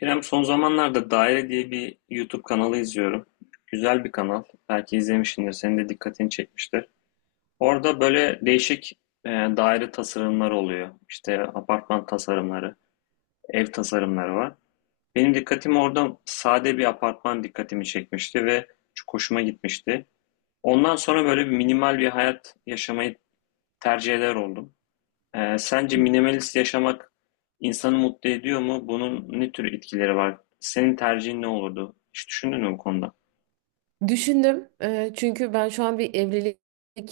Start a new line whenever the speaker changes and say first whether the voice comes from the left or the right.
left: İrem son zamanlarda Daire diye bir YouTube kanalı izliyorum. Güzel bir kanal. Belki izlemişsindir. Senin de dikkatini çekmiştir. Orada böyle değişik daire tasarımları oluyor. İşte apartman tasarımları, ev tasarımları var. Benim dikkatimi orada sade bir apartman dikkatimi çekmişti ve çok hoşuma gitmişti. Ondan sonra böyle bir minimal bir hayat yaşamayı tercih eder oldum. Sence minimalist yaşamak insanı mutlu ediyor mu? Bunun ne tür etkileri var? Senin tercihin ne olurdu? Hiç düşündün mü bu konuda?
right: Düşündüm. Çünkü ben şu an bir evlilik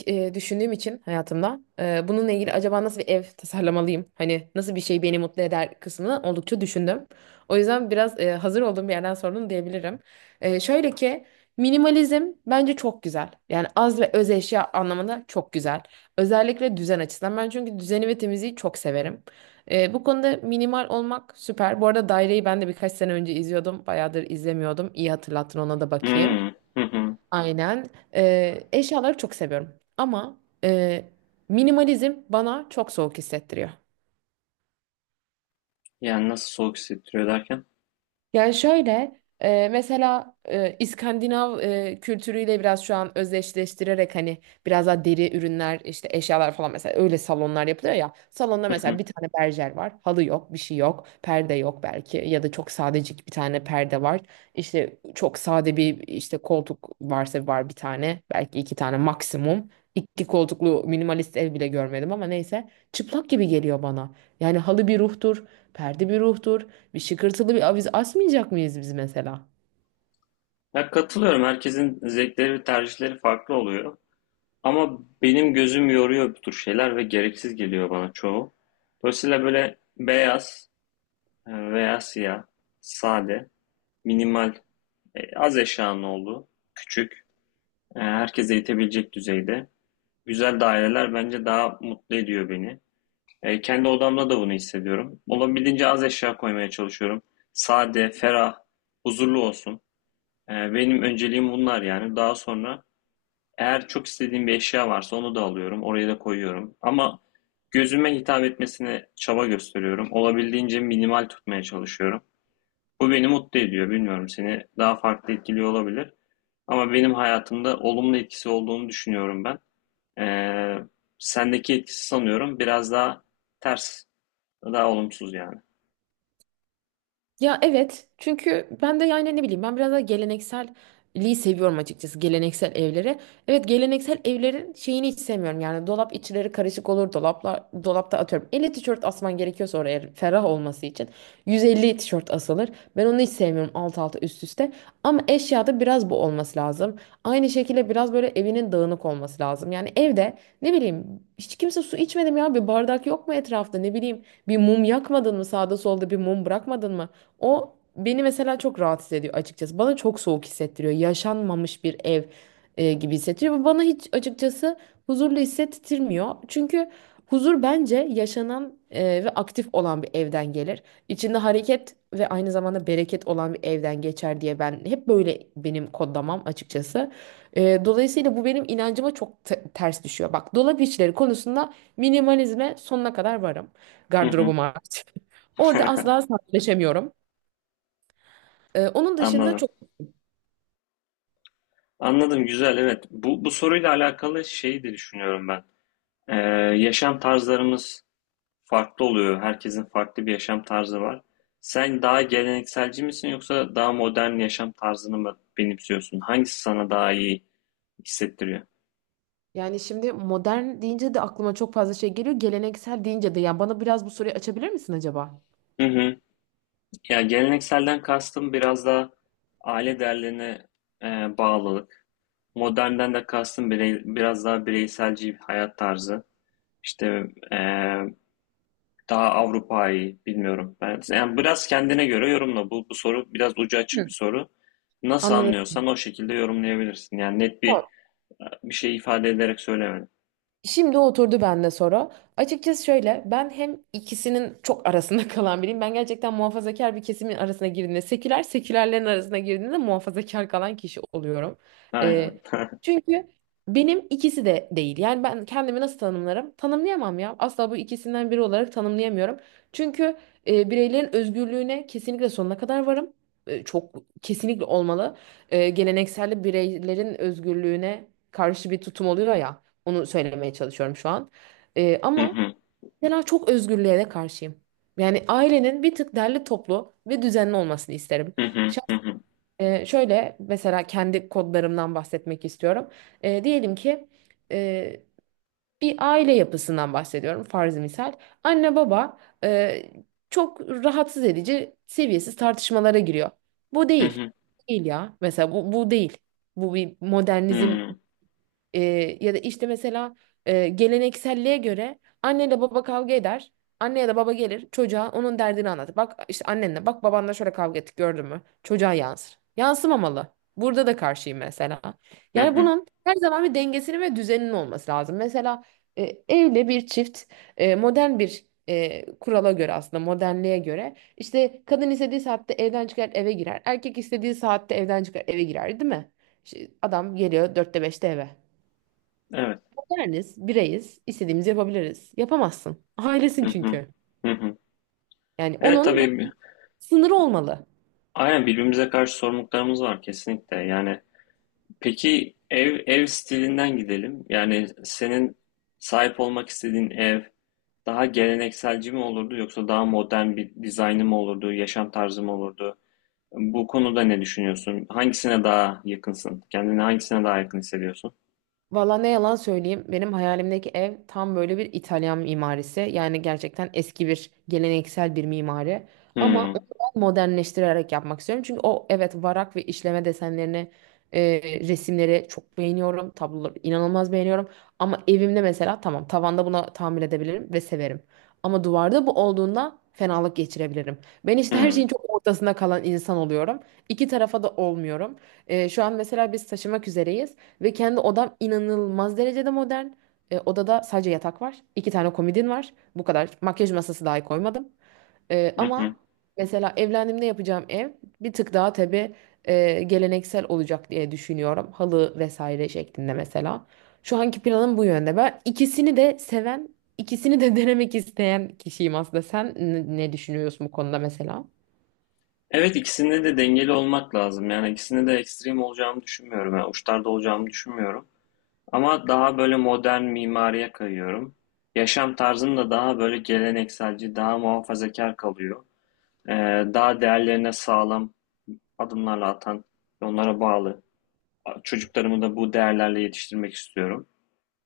right: düşündüğüm için hayatımda bununla ilgili acaba nasıl bir ev tasarlamalıyım? Hani nasıl bir şey beni mutlu eder kısmını oldukça düşündüm. O yüzden biraz hazır olduğum bir yerden sordum diyebilirim. Şöyle ki minimalizm bence çok güzel. Yani az ve öz eşya anlamında çok güzel. Özellikle düzen açısından ben çünkü düzeni ve temizliği çok severim. Bu konuda minimal olmak süper. Bu arada Daire'yi ben de birkaç sene önce izliyordum. Bayağıdır izlemiyordum. İyi hatırlattın, ona da bakayım.
left: Hmm, hı hı.
right: Aynen. Eşyaları çok seviyorum. Ama e, minimalizm bana çok soğuk hissettiriyor.
left: Yani nasıl soğuk hissettiriyor derken?
right: Yani şöyle, mesela İskandinav kültürüyle biraz şu an özdeşleştirerek, hani biraz daha deri ürünler, işte eşyalar falan, mesela öyle salonlar yapılıyor ya. Salonda
left: Hı hı.
right: mesela bir tane berjer var. Halı yok, bir şey yok. Perde yok belki ya da çok sadecik bir tane perde var. İşte çok sade, bir işte koltuk varsa var, bir tane belki, iki tane maksimum. İki koltuklu minimalist ev bile görmedim ama neyse, çıplak gibi geliyor bana. Yani halı bir ruhtur, perde bir ruhtur. Bir şıkırtılı bir aviz asmayacak mıyız biz mesela?
left: Ya katılıyorum. Herkesin zevkleri ve tercihleri farklı oluyor. Ama benim gözüm yoruyor bu tür şeyler ve gereksiz geliyor bana çoğu. Dolayısıyla böyle beyaz veya siyah, sade, minimal, az eşyanın olduğu, küçük, herkese yetebilecek düzeyde güzel daireler bence daha mutlu ediyor beni. Kendi odamda da bunu hissediyorum. Olabildiğince az eşya koymaya çalışıyorum. Sade, ferah, huzurlu olsun. Benim önceliğim bunlar yani. Daha sonra eğer çok istediğim bir eşya varsa onu da alıyorum. Oraya da koyuyorum. Ama gözüme hitap etmesine çaba gösteriyorum. Olabildiğince minimal tutmaya çalışıyorum. Bu beni mutlu ediyor. Bilmiyorum, seni daha farklı etkiliyor olabilir. Ama benim hayatımda olumlu etkisi olduğunu düşünüyorum ben. Ee, Sendeki etkisi sanıyorum biraz daha ters, daha olumsuz yani.
right: Ya evet, çünkü ben de yani ne bileyim, ben biraz daha gelenekselliği seviyorum açıkçası, geleneksel evlere. Evet, geleneksel evlerin şeyini hiç sevmiyorum yani. Dolap içleri karışık olur, dolapla dolapta atıyorum 50 tişört asman gerekiyorsa oraya ferah olması için 150 tişört asılır. Ben onu hiç sevmiyorum, alt alta üst üste, ama eşyada biraz bu olması lazım. Aynı şekilde biraz böyle evinin dağınık olması lazım. Yani evde ne bileyim, hiç kimse su içmedim ya, bir bardak yok mu etrafta, ne bileyim bir mum yakmadın mı, sağda solda bir mum bırakmadın mı? O beni mesela çok rahatsız ediyor açıkçası. Bana çok soğuk hissettiriyor. Yaşanmamış bir ev gibi hissettiriyor. Bu bana hiç açıkçası huzurlu hissettirmiyor. Çünkü huzur bence yaşanan ve aktif olan bir evden gelir. İçinde hareket ve aynı zamanda bereket olan bir evden geçer diye ben hep böyle, benim kodlamam açıkçası. Dolayısıyla bu benim inancıma çok ters düşüyor. Bak, dolap işleri konusunda minimalizme sonuna kadar varım.
left: Hı hı.
right: Gardırobum hariç. Orada asla sadeleşemiyorum. Onun dışında
left: Anladım.
right: çok
left: Anladım, güzel, evet. Bu soruyla alakalı şeyi de düşünüyorum ben. Ee, Yaşam tarzlarımız farklı oluyor. Herkesin farklı bir yaşam tarzı var. Sen daha gelenekselci misin yoksa daha modern yaşam tarzını mı benimsiyorsun? Hangisi sana daha iyi hissettiriyor?
right: yani, şimdi modern deyince de aklıma çok fazla şey geliyor. Geleneksel deyince de yani, bana biraz bu soruyu açabilir misin acaba?
left: Hı hı. Ya gelenekselden kastım biraz daha aile değerlerine e, bağlılık. Modernden de kastım biraz daha bireyselci bir hayat tarzı. İşte e, daha Avrupa'yı bilmiyorum. Ben, yani biraz kendine göre yorumla. Bu soru biraz ucu açık bir
right: Hı.
left: soru. Nasıl
right: Anladın.
left: anlıyorsan o şekilde yorumlayabilirsin. Yani net bir şey ifade ederek söylemedim.
right: Şimdi oturdu bende soru. Açıkçası şöyle, ben hem ikisinin çok arasında kalan biriyim. Ben gerçekten muhafazakar bir kesimin arasına girdiğinde seküler, sekülerlerin arasına girdiğinde muhafazakar kalan kişi oluyorum.
left: Aynen.
right: Ee, Çünkü benim ikisi de değil. Yani ben kendimi nasıl tanımlarım? Tanımlayamam ya. Asla bu ikisinden biri olarak tanımlayamıyorum. Çünkü bireylerin özgürlüğüne kesinlikle sonuna kadar varım. Çok kesinlikle olmalı. Geleneksel bireylerin özgürlüğüne karşı bir tutum oluyor ya. Onu söylemeye çalışıyorum şu an.
left: Hı
right: Ama
left: hı,
right: mesela çok özgürlüğe de karşıyım. Yani ailenin bir tık derli toplu ve düzenli olmasını isterim.
left: hı hı, hı
right: Şahs-
left: hı,
right: Şöyle mesela, kendi kodlarımdan bahsetmek istiyorum. Diyelim ki e, bir aile yapısından bahsediyorum, farz misal. Anne baba e, çok rahatsız edici seviyesiz tartışmalara giriyor. Bu
left: hı
right: değil.
left: hı,
right: Değil ya. Mesela bu, bu değil. Bu bir
left: hı
right: modernizm
left: hı,
right: ee, ya da işte mesela gelenekselliğe göre anne anneyle baba kavga eder. Anne ya da baba gelir çocuğa onun derdini anlatır. Bak işte annenle, bak babanla şöyle kavga ettik, gördün mü? Çocuğa yansır. Yansımamalı. Burada da karşıyım mesela.
left: hı
right: Yani
left: hı.
right: bunun her zaman bir dengesinin ve düzeninin olması lazım. Mesela e, evli bir çift modern bir kurala göre, aslında modernliğe göre, işte kadın istediği saatte evden çıkar eve girer. Erkek istediği saatte evden çıkar eve girer, değil mi? İşte adam geliyor dörtte beşte eve.
left: Evet.
right: Berniz, bireyiz, istediğimizi yapabiliriz. Yapamazsın. Ailesin
left: Hı hı,
right: çünkü.
left: hı hı.
right: Yani
left: Evet,
right: onun
left: tabii.
right: sınırı olmalı.
left: Aynen, birbirimize karşı sorumluluklarımız var kesinlikle. Yani peki, ev stilinden gidelim. Yani senin sahip olmak istediğin ev daha gelenekselci mi olurdu yoksa daha modern bir dizaynı mı olurdu, yaşam tarzı mı olurdu? Bu konuda ne düşünüyorsun? Hangisine daha yakınsın? Kendini hangisine daha yakın hissediyorsun?
right: Valla ne yalan söyleyeyim, benim hayalimdeki ev tam böyle bir İtalyan mimarisi. Yani gerçekten eski bir geleneksel bir mimari. Ama onu
left: Hmm,
right: ben modernleştirerek yapmak istiyorum. Çünkü o, evet, varak ve işleme desenlerini, e, resimleri çok beğeniyorum. Tabloları inanılmaz beğeniyorum. Ama evimde mesela, tamam, tavanda buna tahammül edebilirim ve severim. Ama duvarda bu olduğunda fenalık geçirebilirim. Ben işte her şeyin
left: hmm,
right: çok ortasında kalan insan oluyorum. İki tarafa da olmuyorum. Şu an mesela biz taşımak üzereyiz. Ve kendi odam inanılmaz derecede modern. Odada sadece yatak var. İki tane komodin var. Bu kadar. Makyaj masası dahi koymadım.
left: hı hı.
right: Ama mesela evlendiğimde yapacağım ev bir tık daha tabii geleneksel olacak diye düşünüyorum. Halı vesaire şeklinde mesela. Şu anki planım bu yönde. Ben ikisini de seven, ikisini de denemek isteyen kişiyim aslında. Sen ne düşünüyorsun bu konuda mesela?
left: Evet, ikisinde de dengeli olmak lazım. Yani ikisinde de ekstrem olacağımı düşünmüyorum. Yani uçlarda olacağımı düşünmüyorum. Ama daha böyle modern mimariye kayıyorum. Yaşam tarzım da daha böyle gelenekselci, daha muhafazakar kalıyor. Ee, Daha değerlerine sağlam adımlarla atan, onlara bağlı. Çocuklarımı da bu değerlerle yetiştirmek istiyorum.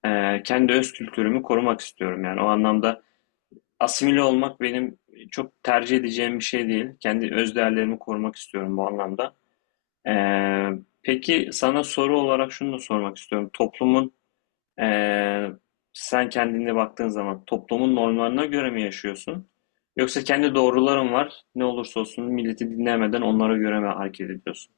left: Kendi öz kültürümü korumak istiyorum. Yani o anlamda asimile olmak benim çok tercih edeceğim bir şey değil. Kendi öz değerlerimi korumak istiyorum bu anlamda. Ee, peki, sana soru olarak şunu da sormak istiyorum. Toplumun Ee, Sen kendine baktığın zaman toplumun normlarına göre mi yaşıyorsun? Yoksa kendi doğruların var, ne olursa olsun milleti dinlemeden onlara göre mi hareket ediyorsun?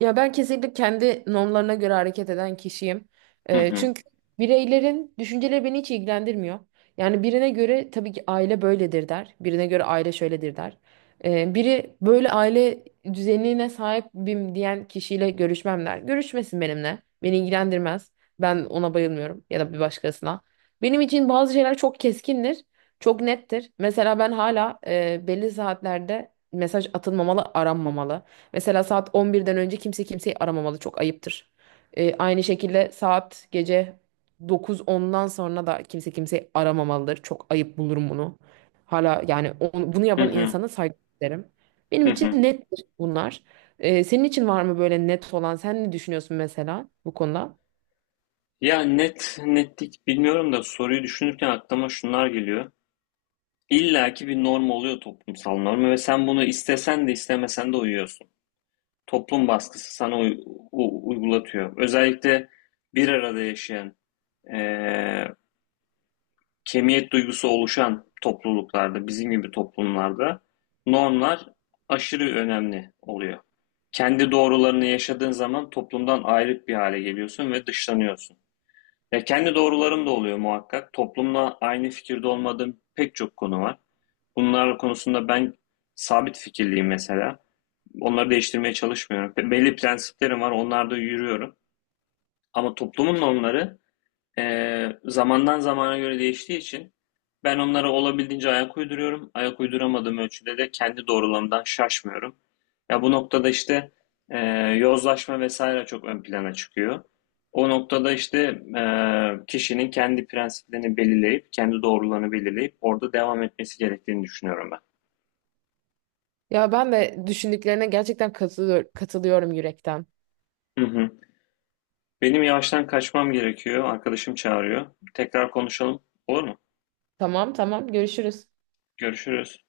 right: Ya ben kesinlikle kendi normlarına göre hareket eden kişiyim.
left: Hı hı.
right: Çünkü bireylerin düşünceleri beni hiç ilgilendirmiyor. Yani birine göre tabii ki aile böyledir der. Birine göre aile şöyledir der. Biri böyle aile düzenine sahibim diyen kişiyle görüşmem der. Görüşmesin benimle. Beni ilgilendirmez. Ben ona bayılmıyorum ya da bir başkasına. Benim için bazı şeyler çok keskindir. Çok nettir. Mesela ben hala belli saatlerde mesaj atılmamalı, aranmamalı. Mesela saat 11'den önce kimse kimseyi aramamalı. Çok ayıptır. Aynı şekilde saat gece 9-10'dan sonra da kimse kimseyi aramamalıdır. Çok ayıp bulurum bunu. Hala yani bunu
left: Hı
right: yapan
left: hı.
right: insana saygı derim. Benim
left: Hı hı.
right: için nettir bunlar. Senin için var mı böyle net olan? Sen ne düşünüyorsun mesela bu konuda?
left: Ya net, netlik bilmiyorum da soruyu düşünürken aklıma şunlar geliyor. İlla ki bir norm oluyor, toplumsal norm, ve sen bunu istesen de istemesen de uyuyorsun. Toplum baskısı sana uygulatıyor. Özellikle bir arada yaşayan, eee, kemiyet duygusu oluşan topluluklarda, bizim gibi toplumlarda normlar aşırı önemli oluyor. Kendi doğrularını yaşadığın zaman toplumdan ayrık bir hale geliyorsun ve dışlanıyorsun. Ya kendi doğrularım da oluyor muhakkak. Toplumla aynı fikirde olmadığım pek çok konu var. Bunlar konusunda ben sabit fikirliyim mesela. Onları değiştirmeye çalışmıyorum. Belli prensiplerim var, onlarda yürüyorum. Ama toplumun normları zamandan zamana göre değiştiği için ben onlara olabildiğince ayak uyduruyorum. Ayak uyduramadığım ölçüde de kendi doğrulamdan şaşmıyorum. Ya bu noktada işte e, yozlaşma vesaire çok ön plana çıkıyor. O noktada işte e, kişinin kendi prensiplerini belirleyip, kendi doğrularını belirleyip orada devam etmesi gerektiğini düşünüyorum ben.
right: Ya ben de düşündüklerine gerçekten katılıyorum yürekten.
left: Hı hı. Benim yavaştan kaçmam gerekiyor. Arkadaşım çağırıyor. Tekrar konuşalım. Olur mu?
right: Tamam tamam, görüşürüz.
left: Görüşürüz.